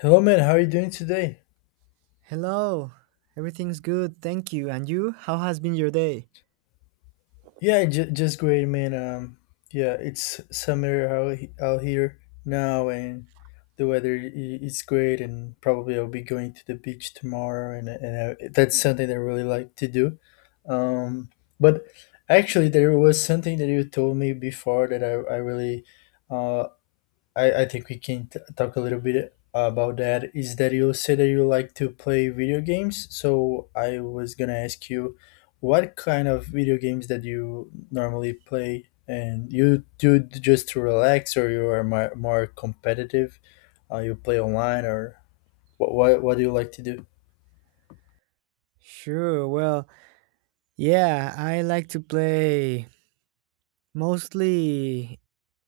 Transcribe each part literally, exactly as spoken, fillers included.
Hello, man. How are you doing today? Hello. Everything's good, thank you. And you? How has been your day? Yeah, j- just great, man. Um, yeah, it's summer out, he- out here now, and the weather i- is great. And probably I'll be going to the beach tomorrow, and and I, that's something that I really like to do. Um, but actually, there was something that you told me before that I I really uh I, I think we can t- talk a little bit about that. Is that you say that you like to play video games? So I was gonna ask you, what kind of video games that you normally play, and you do it just to relax, or you are more, more competitive? Uh, you play online, or what, what what do you like to do? Sure. Well, yeah, I like to play mostly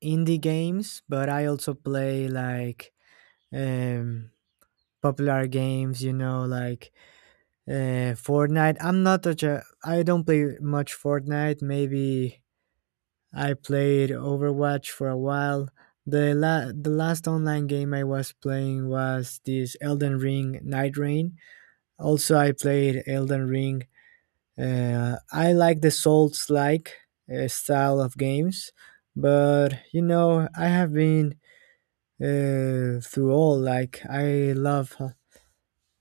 indie games, but I also play like um popular games, you know, like uh Fortnite. I'm not such a I don't play much Fortnite. Maybe I played Overwatch for a while. The la- the last online game I was playing was this Elden Ring Night Rain. Also, I played Elden Ring. Uh, I like the Souls-like uh, style of games, but you know, I have been uh, through all. Like, I love uh,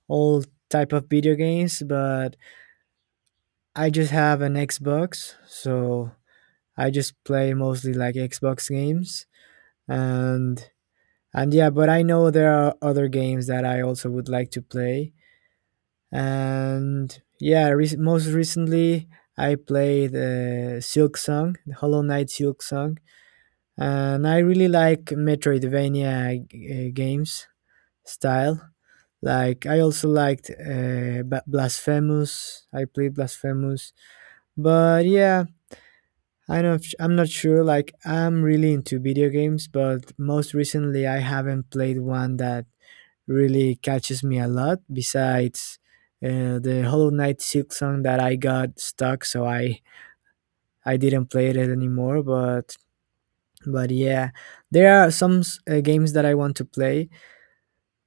all type of video games, but I just have an Xbox, so I just play mostly like Xbox games, and and yeah, but I know there are other games that I also would like to play. And yeah, re- most recently I played uh, Silk Song, Hollow Knight Silk Song, and I really like Metroidvania g- uh, games style. Like, I also liked uh, Ba- Blasphemous. I played Blasphemous, but yeah, I know I'm not sure. Like, I'm really into video games, but most recently I haven't played one that really catches me a lot besides uh, the Hollow Knight Silk song that I got stuck, so I I didn't play it anymore, but but yeah, there are some s- uh, games that I want to play,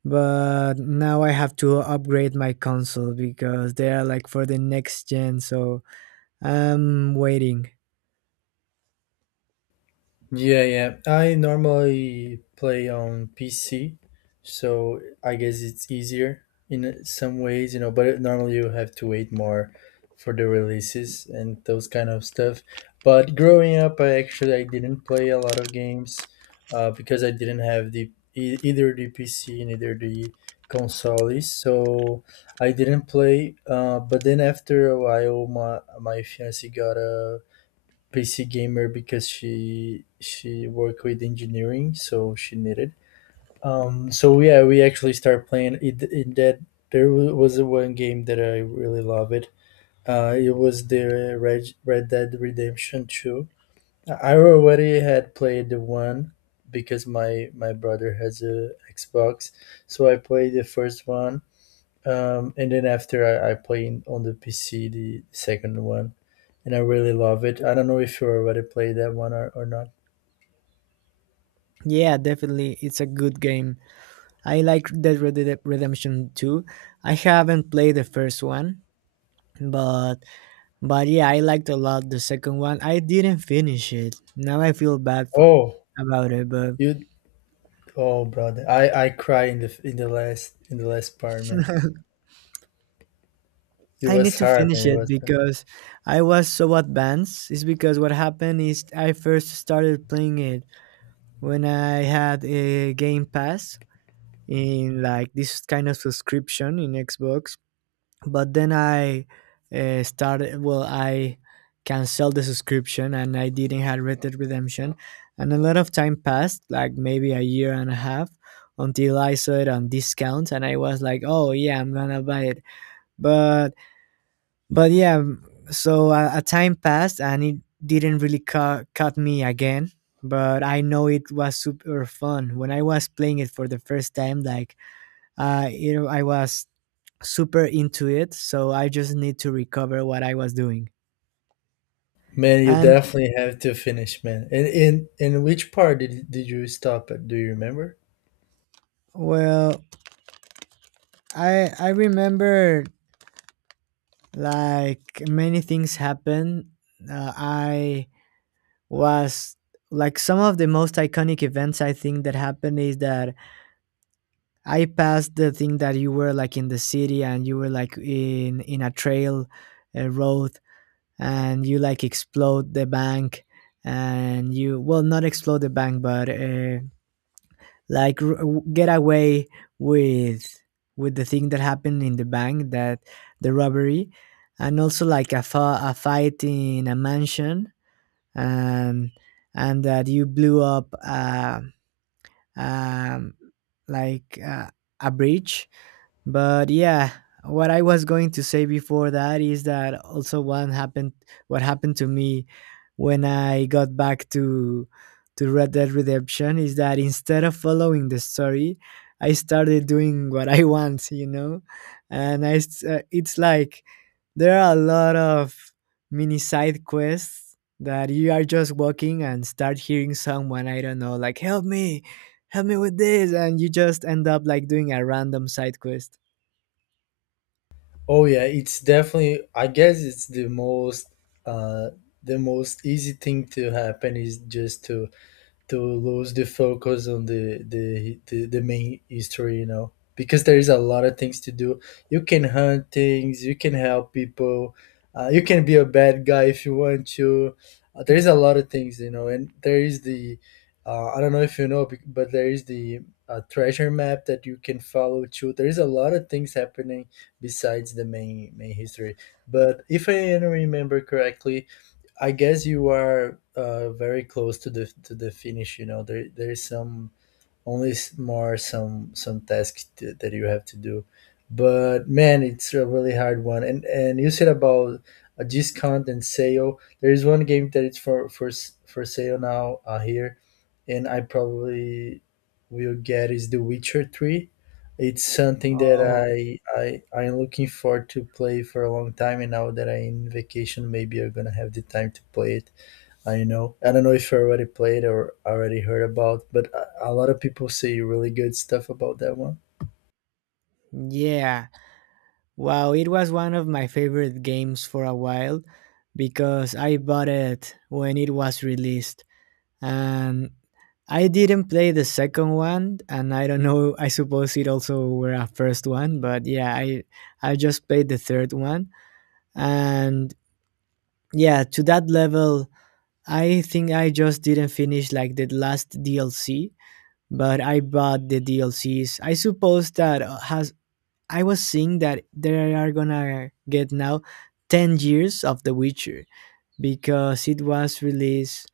but now I have to upgrade my console because they are like for the next gen, so I'm waiting. Yeah, yeah. I normally play on P C, so I guess it's easier in some ways, you know, but normally you have to wait more for the releases and those kind of stuff. But growing up, I actually I didn't play a lot of games uh, because I didn't have the e- either the P C and either the consoles, so I didn't play. Uh, but then after a while, my my fiance got a P C gamer because she she worked with engineering, so she needed. Um, so yeah, we actually started playing it. In that there was one game that I really loved it. Uh, it was the Red, Red Dead Redemption Two. I already had played the one because my my brother has a Xbox, so I played the first one. Um, and then after I, I played on the P C the second one and I really love it. I don't know if you already played that one or, or not. Yeah, definitely, it's a good game. I like Dead Red Dead Redemption two. I haven't played the first one, but But yeah, I liked a lot the second one. I didn't finish it. Now I feel bad for Oh, about it, but you oh brother. I I cry in the in the last in the last part, man. It I was need to hard, finish man. It it was hard. because I was so advanced. It's because what happened is I first started playing it when I had a Game Pass in like this kind of subscription in Xbox. But then I, uh, started well, I canceled the subscription and I didn't have Red Dead Redemption, and a lot of time passed, like maybe a year and a half, until I saw it on discount and I was like, oh yeah, I'm gonna buy it, but but yeah. So a, a time passed and it didn't really cut cut me again, but I know it was super fun when I was playing it for the first time, like, uh, you know, I was super into it, so I just need to recover what I was doing. Man, you And definitely have to finish, man. And in and, which part did did you stop at? Do you remember? well, I I remember like many things happened. Uh, I was Like, some of the most iconic events I think that happened is that I passed the thing that you were like in the city and you were like in in a trail, a road, and you like explode the bank, and you, well, not explode the bank but uh, like r- w- get away with with the thing that happened in the bank, that the robbery, and also like a, fa- a fight in a mansion, and and that you blew up uh, um, like uh, a bridge. But yeah, what I was going to say before that is that also one happened what happened to me when I got back to to Red Dead Redemption is that instead of following the story, I started doing what I want, you know? And I s- uh, it's like there are a lot of mini side quests that you are just walking and start hearing someone I don't know, like, help me, help me with this, and you just end up like doing a random side quest. Oh yeah, it's definitely I guess it's the most uh the most easy thing to happen is just to to lose the focus on the the the, the main history, you know, because there is a lot of things to do. You can hunt things, you can help people, uh, you can be a bad guy if you want to. Uh, there is a lot of things, you know, and there is the uh, i don't know if you know bec- but there is the uh, treasure map that you can follow too. There is a lot of things happening besides the main main history. But if I remember correctly, I guess you are uh, very close to the to the finish. You know, there there is some only s- more some some tasks t- that you have to do, but man, it's a really hard one. and and you said about a discount and sale, there is one game that it's for for s- for sale now, uh, here, and I probably will get is the Witcher three. It's something that Oh, i i i'm looking forward to play for a long time, and now that I'm in vacation maybe I'm gonna have the time to play it. I know. I don't know if you already played or already heard about, but a a lot of people say really good stuff about that one. yeah. Wow, it was one of my favorite games for a while because I bought it when it was released. And I didn't play the second one, and I don't know, I suppose it also were a first one, but yeah, I I just played the third one. And yeah, to that level, I think I just didn't finish like the last D L C, but I bought the D L Cs. I suppose that, uh, has I was seeing that they are gonna get now ten years of The Witcher because it was released.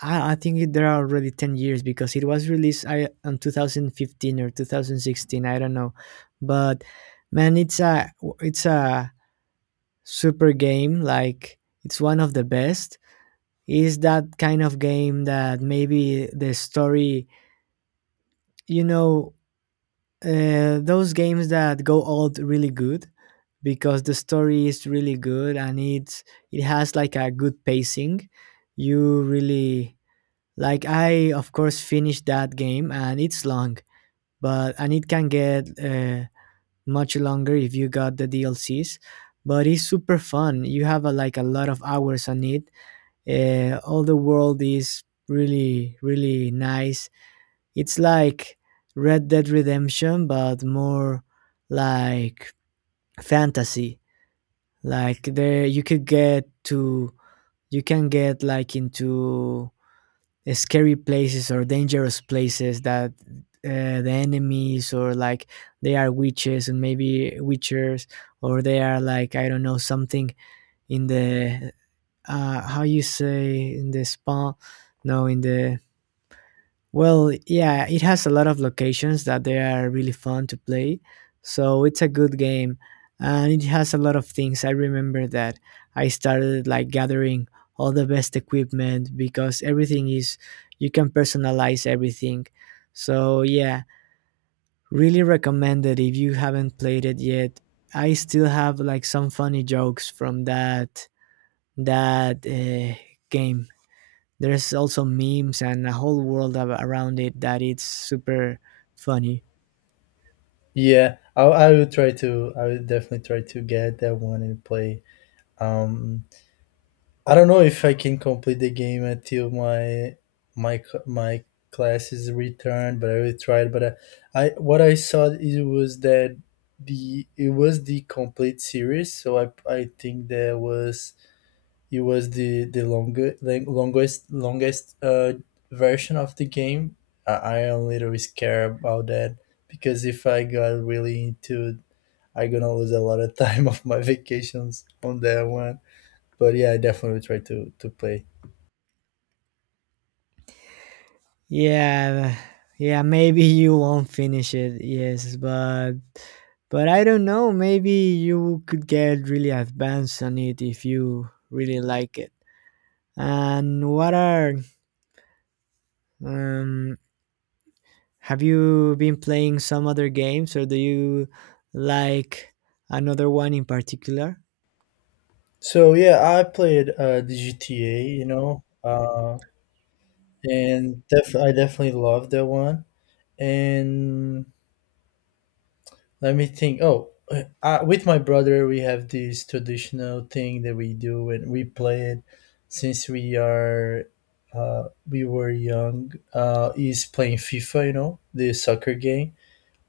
I, I think it- there are already ten years because it was released, I, on two thousand fifteen or twenty sixteen. I don't know. But man, it's a, it's a super game. Like, it's one of the best. Is that kind of game that maybe the story, you know, uh, those games that go old really good because the story is really good, and it's it has like a good pacing. You really like I of course finished that game and it's long, but and it can get uh, much longer if you got the D L Cs. But it's super fun. You have a, like a lot of hours on it. Uh, all the world is really really nice. It's like Red Dead Redemption, but more like fantasy, like there you could get to you can get like into scary places or dangerous places that, uh, the enemies, or like they are witches and maybe witchers, or they are like I don't know something in the uh how you say, in the spawn, no, in the, well, yeah, it has a lot of locations that they are really fun to play. So it's a good game, and it has a lot of things. I remember that I started like gathering all the best equipment because everything is you can personalize everything. So yeah, really recommend it if you haven't played it yet. I still have like some funny jokes from that that uh, game. There's also memes and a whole world ab- around it that it's super funny. Yeah, I, I will try to. I will definitely try to get that one and play. Um, I don't know if I can complete the game until my my c- my class is returned, but I will try it. But I, I what I saw it was that the it was the complete series, so I I think there was It was the the longer, lang- longest longest uh, version of the game. I, I am a little scared about that because if I got really into it, I'm gonna lose a lot of time of my vacations on that one. But yeah, I definitely try to to play. Yeah, yeah, maybe you won't finish it, yes, but but I don't know, maybe you could get really advanced on it if you really like it. And what are um have you been playing some other games, or do you like another one in particular? So yeah, I played uh, the G T A, you know, uh, and def- I definitely love that one. And Let me think. Oh, uh, uh, with my brother, we have this traditional thing that we do, and we play it since we are uh, we were young. Uh, he's playing FIFA, you know, the soccer game.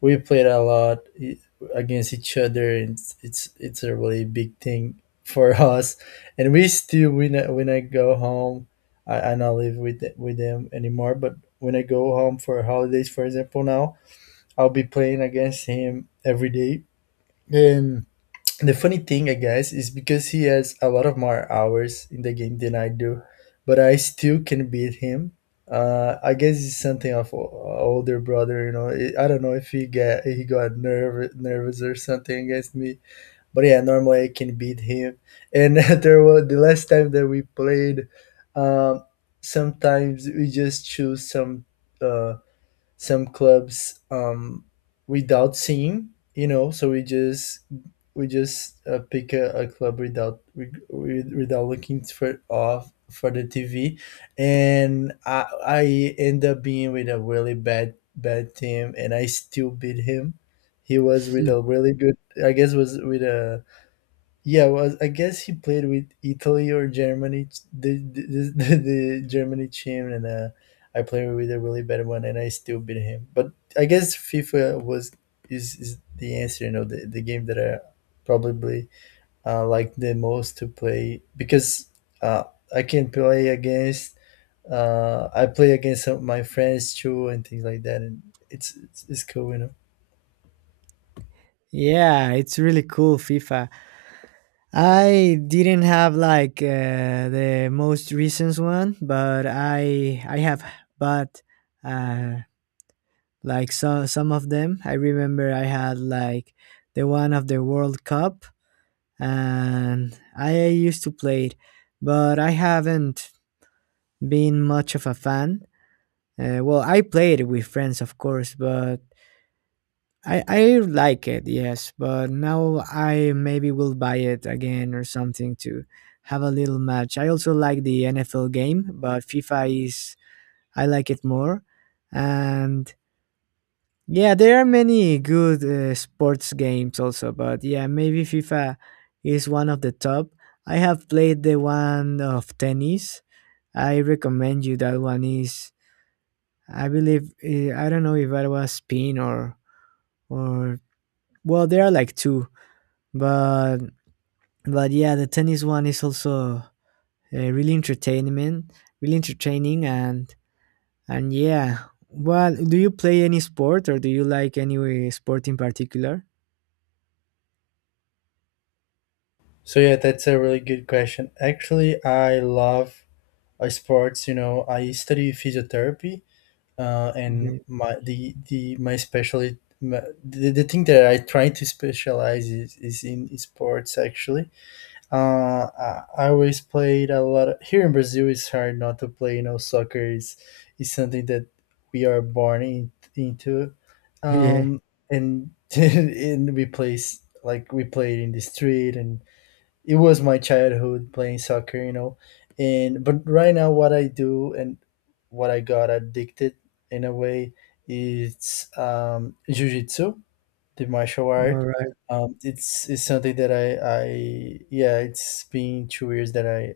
We played a lot i- against each other, and it's it's, it's a really big thing for us. And we still when I, when I go home, I, I not live with th- with them anymore. But when I go home for holidays, for example, now I'll be playing against him every day. And the funny thing, I guess, is because he has a lot of more hours in the game than I do, but I still can beat him. Uh, I guess it's something of o- older brother, you know. I I don't know if he get he got nervous nervous or something against me, but yeah, normally I can beat him. And there was the last time that we played. Um, Sometimes we just choose some. Uh, some clubs, um, without seeing, you know, so we just we just uh, pick a, a club without we, without looking for off for the T V, and I I end up being with a really bad bad team and I still beat him. He was with Mm. a really good I guess was with a yeah, well, I guess he played with Italy or Germany, the the, the, the Germany team, and uh, I played with a really bad one, and I still beat him. But I guess FIFA was is, is the answer, you know, the, the game that I probably uh, like the most to play because uh, I can play against. Uh, I play against some of my friends too, and things like that, and it's it's, it's cool, you know. Yeah, it's really cool, FIFA. I didn't have like uh, the most recent one, but I I have bought uh, like so, some of them. I remember I had like the one of the World Cup, and I used to play it, but I haven't been much of a fan. Uh, well, I played with friends, of course, but I, I like it, yes, but now I maybe will buy it again or something to have a little match. I also like the N F L game, but FIFA is, I like it more. And yeah, there are many good uh, sports games also, but yeah, maybe FIFA is one of the top. I have played the one of tennis. I recommend you that one is I believe, eh, I don't know if it was spin or or well, there are like two, but but yeah, the tennis one is also uh, really entertainment really entertaining, and and yeah. Well, do you play any sport or do you like any sport in particular? So yeah, that's a really good question. Actually, I love uh, sports. You know, I study physiotherapy, uh, and Yeah, my the the my specialty my, the, the thing that I try to specialize is, is in sports. Actually, uh, I, I always played a lot. Of, here in Brazil, it's hard not to play. You know, soccer is is something that we are born in, into, yeah. um, and and we play s- like we played in the street, and it was my childhood playing soccer, you know. And but right now, what I do and what I got addicted in a way is um, jujitsu, the martial All art. right. Um, it's it's something that I I yeah, it's been two years that I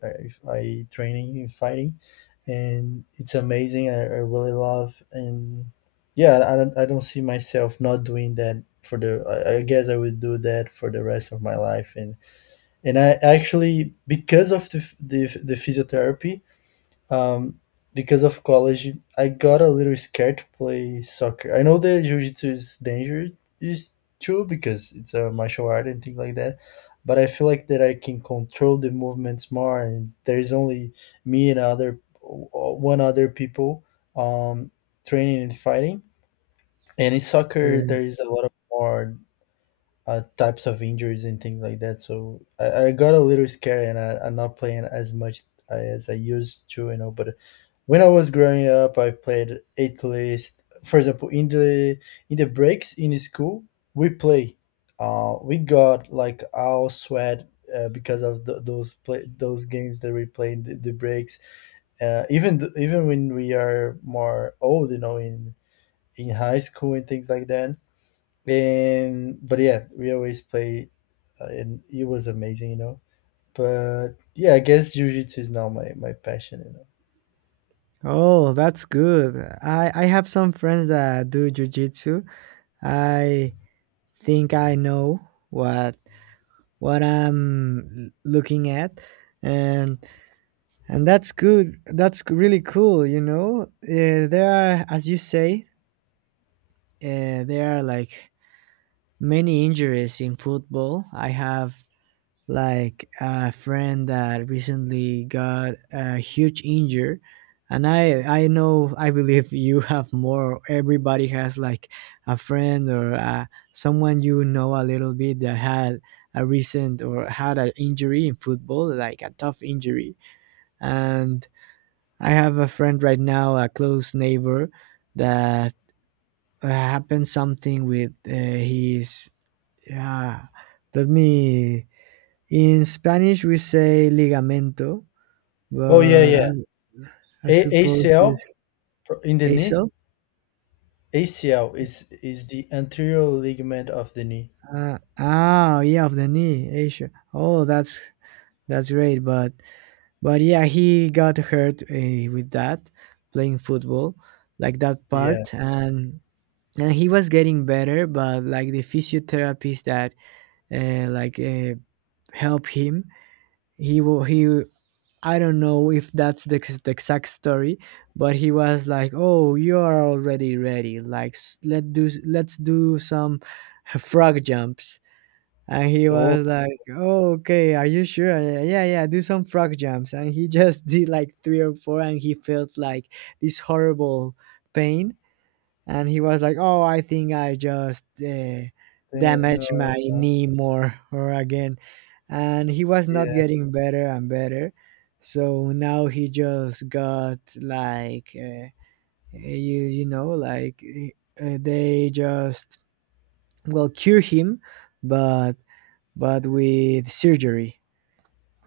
I, I training in fighting, and it's amazing. I, I really love. And yeah, I don't I don't see myself not doing that for the. I, I guess I would do that for the rest of my life. and and I actually because of the f- the, the physiotherapy, um, because of college, I got a little scared to play soccer. I know that jiu-jitsu is dangerous, is true because it's a martial art and things like that, but I feel like that I can control the movements more, and there is only me and other one other people um, training and fighting. And in soccer, Yeah. there is a lot of more uh, types of injuries and things like that. So I, I got a little scared and I, I'm not playing as much uh, as I used to, you know. But when I was growing up, I played at least, for example, in the in the breaks in school, we play. Uh, we got like all sweat uh, because of th those play those games that we play in the, the breaks. Uh, even th even when we are more old, you know, in in high school and things like that. And but yeah, we always play, uh, and it was amazing, you know. But yeah, I guess jiu-jitsu is now my my passion, you know. Oh, that's good. I I have some friends that do jujitsu. I think I know what what I'm looking at, and and that's good. That's really cool. You know, uh, there are, as you say, uh, there are like many injuries in football. I have like a friend that recently got a huge injury, and i i know I believe you have more, everybody has like a friend, or uh, someone you know a little bit, that had a recent or had an injury in football, like a tough injury. And I have a friend right now, a close neighbor, that uh, happened something with uh, his uh, let me, in Spanish, we say ligamento, Oh yeah, but I, yeah. I A- suppose ACL it's pro- in the knee. A C L. A C L is is the anterior ligament of the knee. Uh, oh, yeah, of the knee, A C L. Oh, that's that's great. But but yeah, he got hurt uh, with that playing football, like that Yeah. part, and and he was getting better. But like the physiotherapist that uh, like uh, help him, he wa- he I don't know if that's the, ex- the exact story, but he was like, "Oh, you are already ready. Like, s- let do s- let's do some frog jumps." And he Oh was like, "Oh, okay. Are you sure? Yeah, yeah, yeah, yeah, do some frog jumps." And he just did like three or four, and he felt like this horrible pain, and he was like, "Oh, I think I just uh, eh, no, damaged my no. knee more or again," and he was not Yeah. getting better and better. So now he just got like uh, uh, you you know like uh, uh, they just, well, cure him, but but with surgery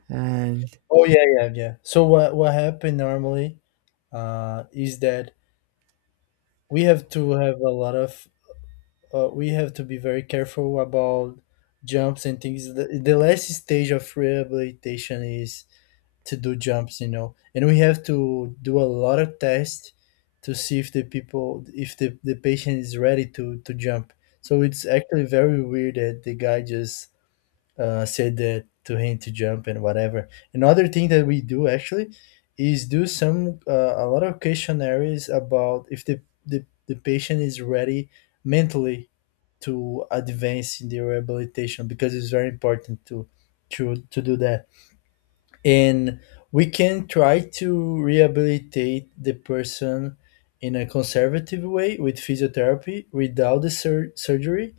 and Oh yeah, yeah, yeah. So what what happened normally uh is that we have to have a lot of uh, we have to be very careful about jumps and things. The, the last stage of rehabilitation is to do jumps, you know, and we have to do a lot of tests to see if the people, if the, the patient is ready to, to jump. So it's actually very weird that the guy just uh, said that to him to jump and whatever. Another thing that we do actually is do some uh, a lot of questionnaires about if the, the, the patient is ready mentally to advance in their rehabilitation because it's very important to to to do that, and we can try to rehabilitate the person in a conservative way with physiotherapy without the sur- surgery,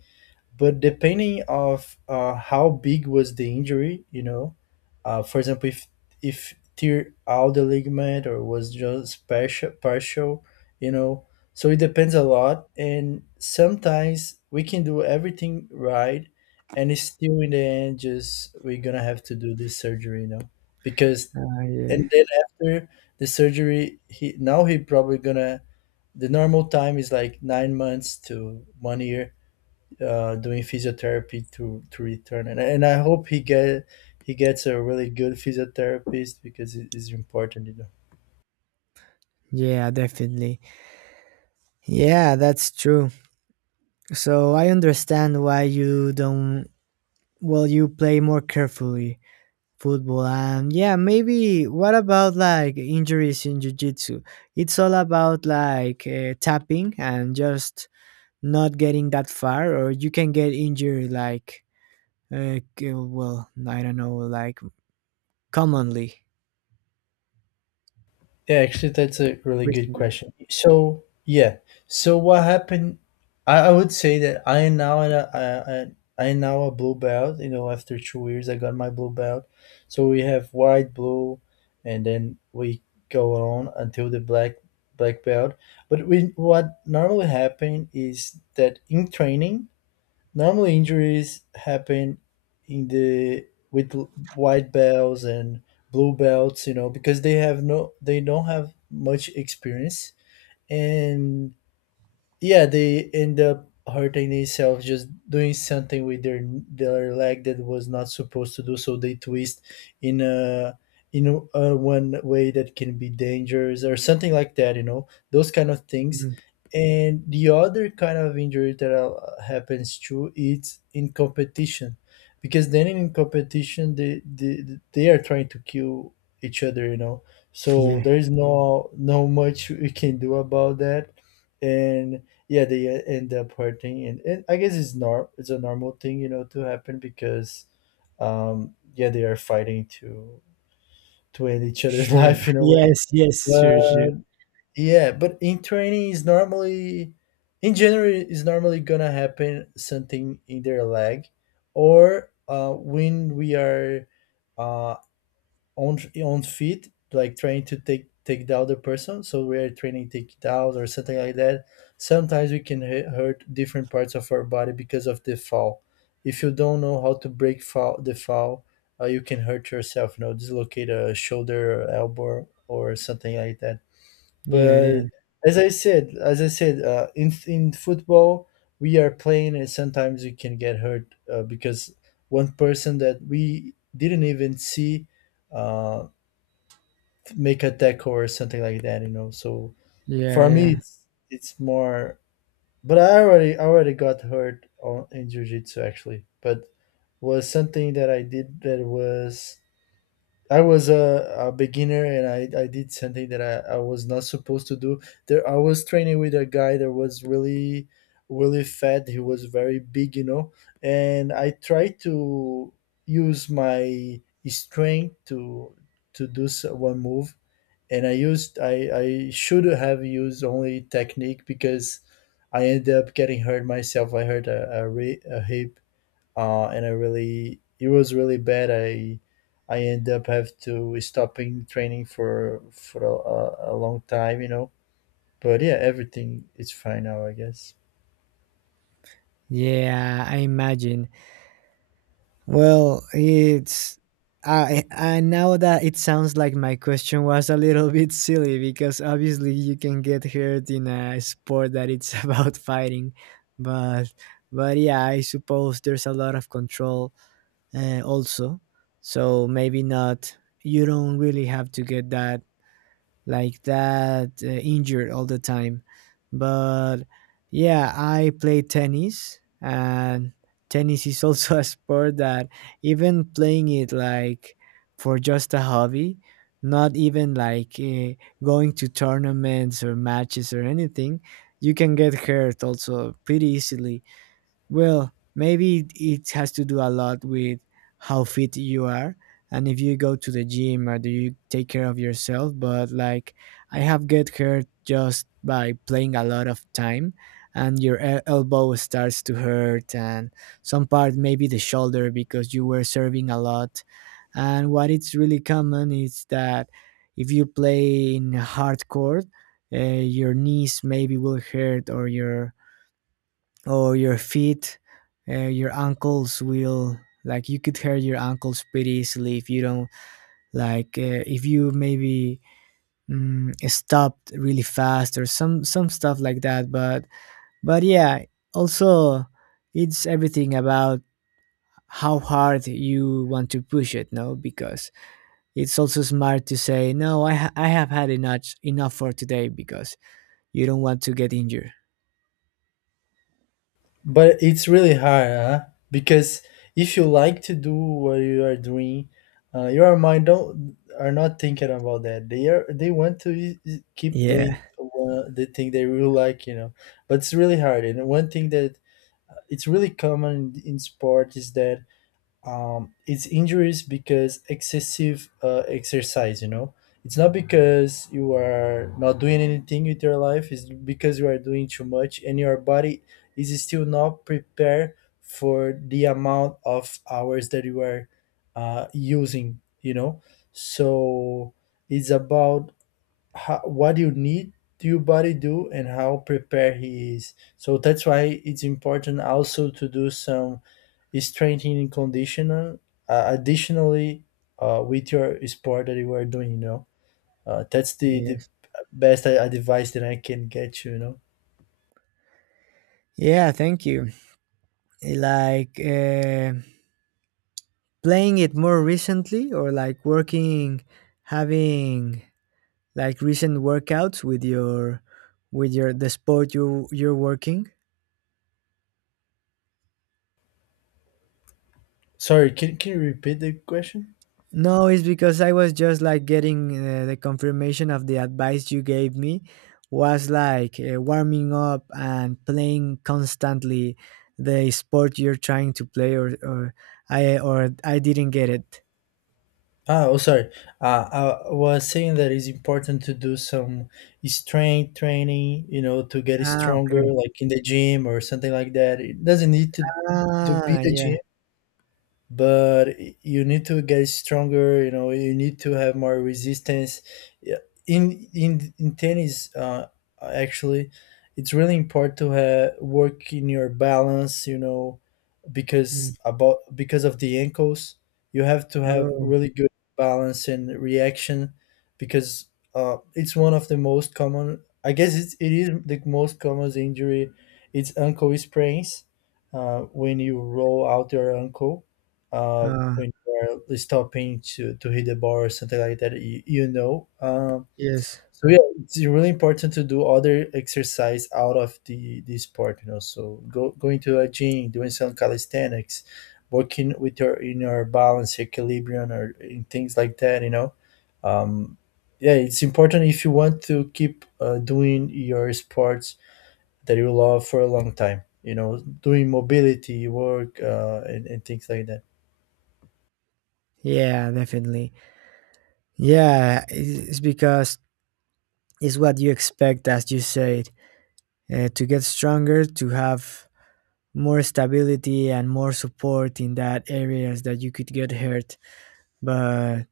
but depending of uh, how big was the injury, you know, uh, for example, if if tear out the ligament or was just partial, partial, you know, so it depends a lot. And sometimes we can do everything right, and it's still in the end just we're gonna have to do this surgery, you know, because uh, yeah, and then after the surgery, he now he probably gonna the normal time is like nine months to one year uh, doing physiotherapy to to return, and, and I hope he get he gets a really good physiotherapist because it is important, you know. yeah, definitely. Yeah, that's true. So I understand why you don't, well, you play more carefully football. And yeah, maybe what about like injuries in jiu-jitsu? It's all about like uh, tapping and just not getting that far, or you can get injured like uh, k- well, I don't know, like, commonly. Yeah, actually that's a really good Recently. question, so yeah, so what happened. I, I would say that I am now in a, I, I, I am now a blue belt, you know, after two years I got my blue belt. So we have white, blue, and then we go on until the black, black belt. But we, what normally happen is that in training, normally injuries happen in the with l- white belts and blue belts, you know, because they have no, they don't have much experience, and yeah, they end up hurting themselves just doing something with their their leg that was not supposed to do, so they twist in a in a, uh, one way that can be dangerous or something like that, you know, those kind of things. Mhm. And the other kind of injury that uh, happens too is in competition, because then in competition they, they they are trying to kill each other, you know, so Yeah. there's no no much we can do about that. And yeah, they uh, end up hurting, and, and I guess it's nor it's a normal thing, you know, to happen because um yeah, they are fighting to to end each other's Sure, life in a way. yes, yes, sure, But sure. yeah, but in training is normally in general is normally gonna happen something in their leg, or uh when we are uh, on on feet, like trying to take take the other person. So we are training take it out or something like that. Sometimes we can hu- hurt different parts of our body because of the fall. If you don't know how to break fall, the fall, uh, you can hurt yourself. You know, dislocate a shoulder, or elbow, or something like that. Yeah, yeah, But as I said, as I said, uh, in in football we are playing, and sometimes we can get hurt uh, because one person that we didn't even see uh, make a tackle or something like that, you know. So yeah, for me, yeah, it's it's more. But I already I already got hurt on, in jujitsu actually, but was something that I did that was I was a, a beginner, and I, I did something that I, I was not supposed to do. There I was training with a guy that was really really fat. He was very big, you know, and I tried to use my strength to to do so- one move, and I used I I should have used only technique, because I ended up getting hurt myself. I hurt a a, re, a hip, uh, and I really it was really bad. I I ended up have to stopping training for for a, a a long time, you know. But yeah, everything is fine now, I guess. yeah, I imagine. Well, it's I I now that it sounds like my question was a little bit silly because obviously you can get hurt in a sport that it's about fighting, but but yeah, I suppose there's a lot of control uh, also, so maybe not. You don't really have to get that, like that uh, injured all the time. But yeah, I play tennis, and tennis is also a sport that, even playing it like for just a hobby, not even like uh, going to tournaments or matches or anything, you can get hurt also pretty easily. Well, maybe it has to do a lot with how fit you are and if you go to the gym or do you take care of yourself. But like, I have get hurt just by playing a lot of time, and your el- elbow starts to hurt, and some part maybe the shoulder because you were serving a lot. And what it's really common is that if you play in hardcore, uh, your knees maybe will hurt, or your, or your feet, uh, your ankles will, like, you could hurt your ankles pretty easily if you don't, like, uh, if you maybe, mm, stopped really fast, or some some stuff like that. But but yeah, also, it's everything about how hard you want to push it, no, because it's also smart to say no, i, ha- I have had enough enough for today because you don't want to get injured. But it's really hard, huh? Because if you like to do what you are doing, uh, your mind don't are not thinking about that. They are they want to i- i- keep Yeah. doing uh, the thing they really like, you know. But it's really hard. And one thing that uh, it's really common in sport is that um, it's injuries because excessive uh, exercise, you know, it's not because you are not doing anything with your life, it's because you are doing too much and your body is still not prepared for the amount of hours that you are uh, using, you know. So it's about how, what you need your body do, and how prepared he is, so that's why it's important also to do some is strengthening conditional, uh, additionally uh, with your sport that you are doing, you know. Uh, that's the, the Yes. best a- advice that I can get you, you know. Yeah, thank you. Like, uh, playing it more recently, or like working, having like recent workouts with your, with your the sport you you're working? Sorry, can, can you repeat the question. No, it's because I was just like getting uh, the confirmation of the advice you gave me. Was like, uh, warming up and playing constantly the sport you're trying to play, or or i or i didn't get it? Ah, oh sorry, uh, I was saying that it's important to do some strength training, you know, to get Ah, stronger, okay. like in the gym or something like that. It doesn't need to to be Ah, the yeah. gym, but you need to get stronger, you know, you need to have more resistance. Yeah, in in in tennis uh, actually it's really important to have work in your balance, you know, Mm. because about because of the ankles, you have to have Oh, really good balance and reaction, because uh, it's one of the most common, I guess it's, it is the most common injury, it's ankle sprains, uh, when you roll out your ankle, uh, uh, when you are stopping to, to hit the bar or something like that, you, you know. Um, Yes. so yeah, it's really important to do other exercise out of the, the sport, you know. So go going to a gym, doing some calisthenics, working with your inner balance, equilibrium, or in things like that, you know. Um, yeah, it's important if you want to keep uh, doing your sports that you love for a long time. You know, doing mobility work uh, and, and things like that. Yeah, definitely. Yeah, it's it's because it's what you expect, as you said, uh, to get stronger, to have more stability and more support in that areas that you could get hurt. But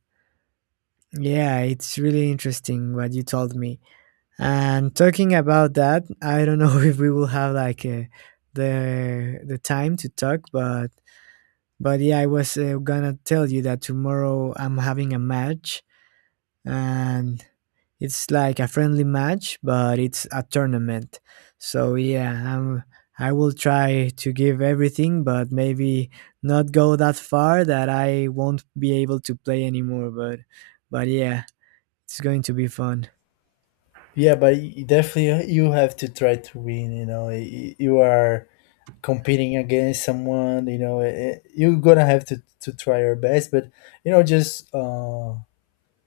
yeah, it's really interesting what you told me. And talking about that, I don't know if we will have like uh, the the time to talk, but but yeah, I was uh, gonna tell you that tomorrow I'm having a match, and it's like a friendly match, but it's a tournament. So yeah, I'm, I will try to give everything, but maybe not go that far that I won't be able to play anymore. But but yeah, it's going to be fun. Yeah, but you definitely uh, you have to try to win. You know, Y- y- you are competing against someone. You know, eh, eh, you're gonna have to to try your best. But you know, just uh,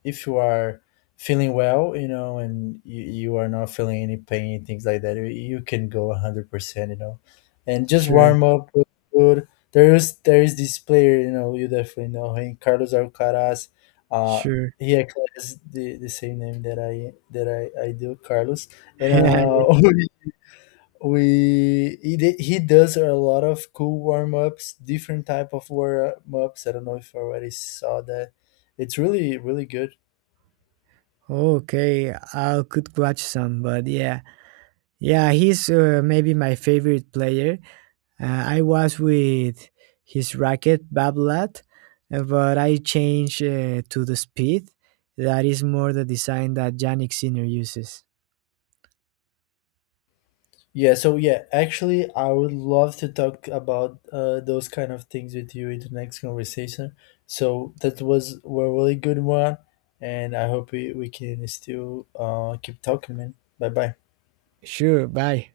if you are feeling well, you know, and you, you are not feeling any pain, things like that, you you can go one hundred percent, you know, and just Sure, warm up with food. There is, there is this player, you know, you definitely know him, Carlos Alcaraz. Uh, sure. he actually has the, the same name that I that I, I do, Carlos. And Yeah, uh, yes. we he, did- he does a lot of cool warm ups, different type of warm ups. I don't know if you already saw that. It's really really good. Okay, I could watch some, but yeah, yeah, he's uh, maybe my favorite player. Uh, I was with his racket Bablat, uh, but I changed uh, to the speed. That is more the design that Yannick Sinner uses. Yeah, so yeah, actually, I would love to talk about uh, those kind of things with you in the next conversation. So that was a really good one, and I hope we, we can still uh, keep talking, man. Bye bye. Sure, bye.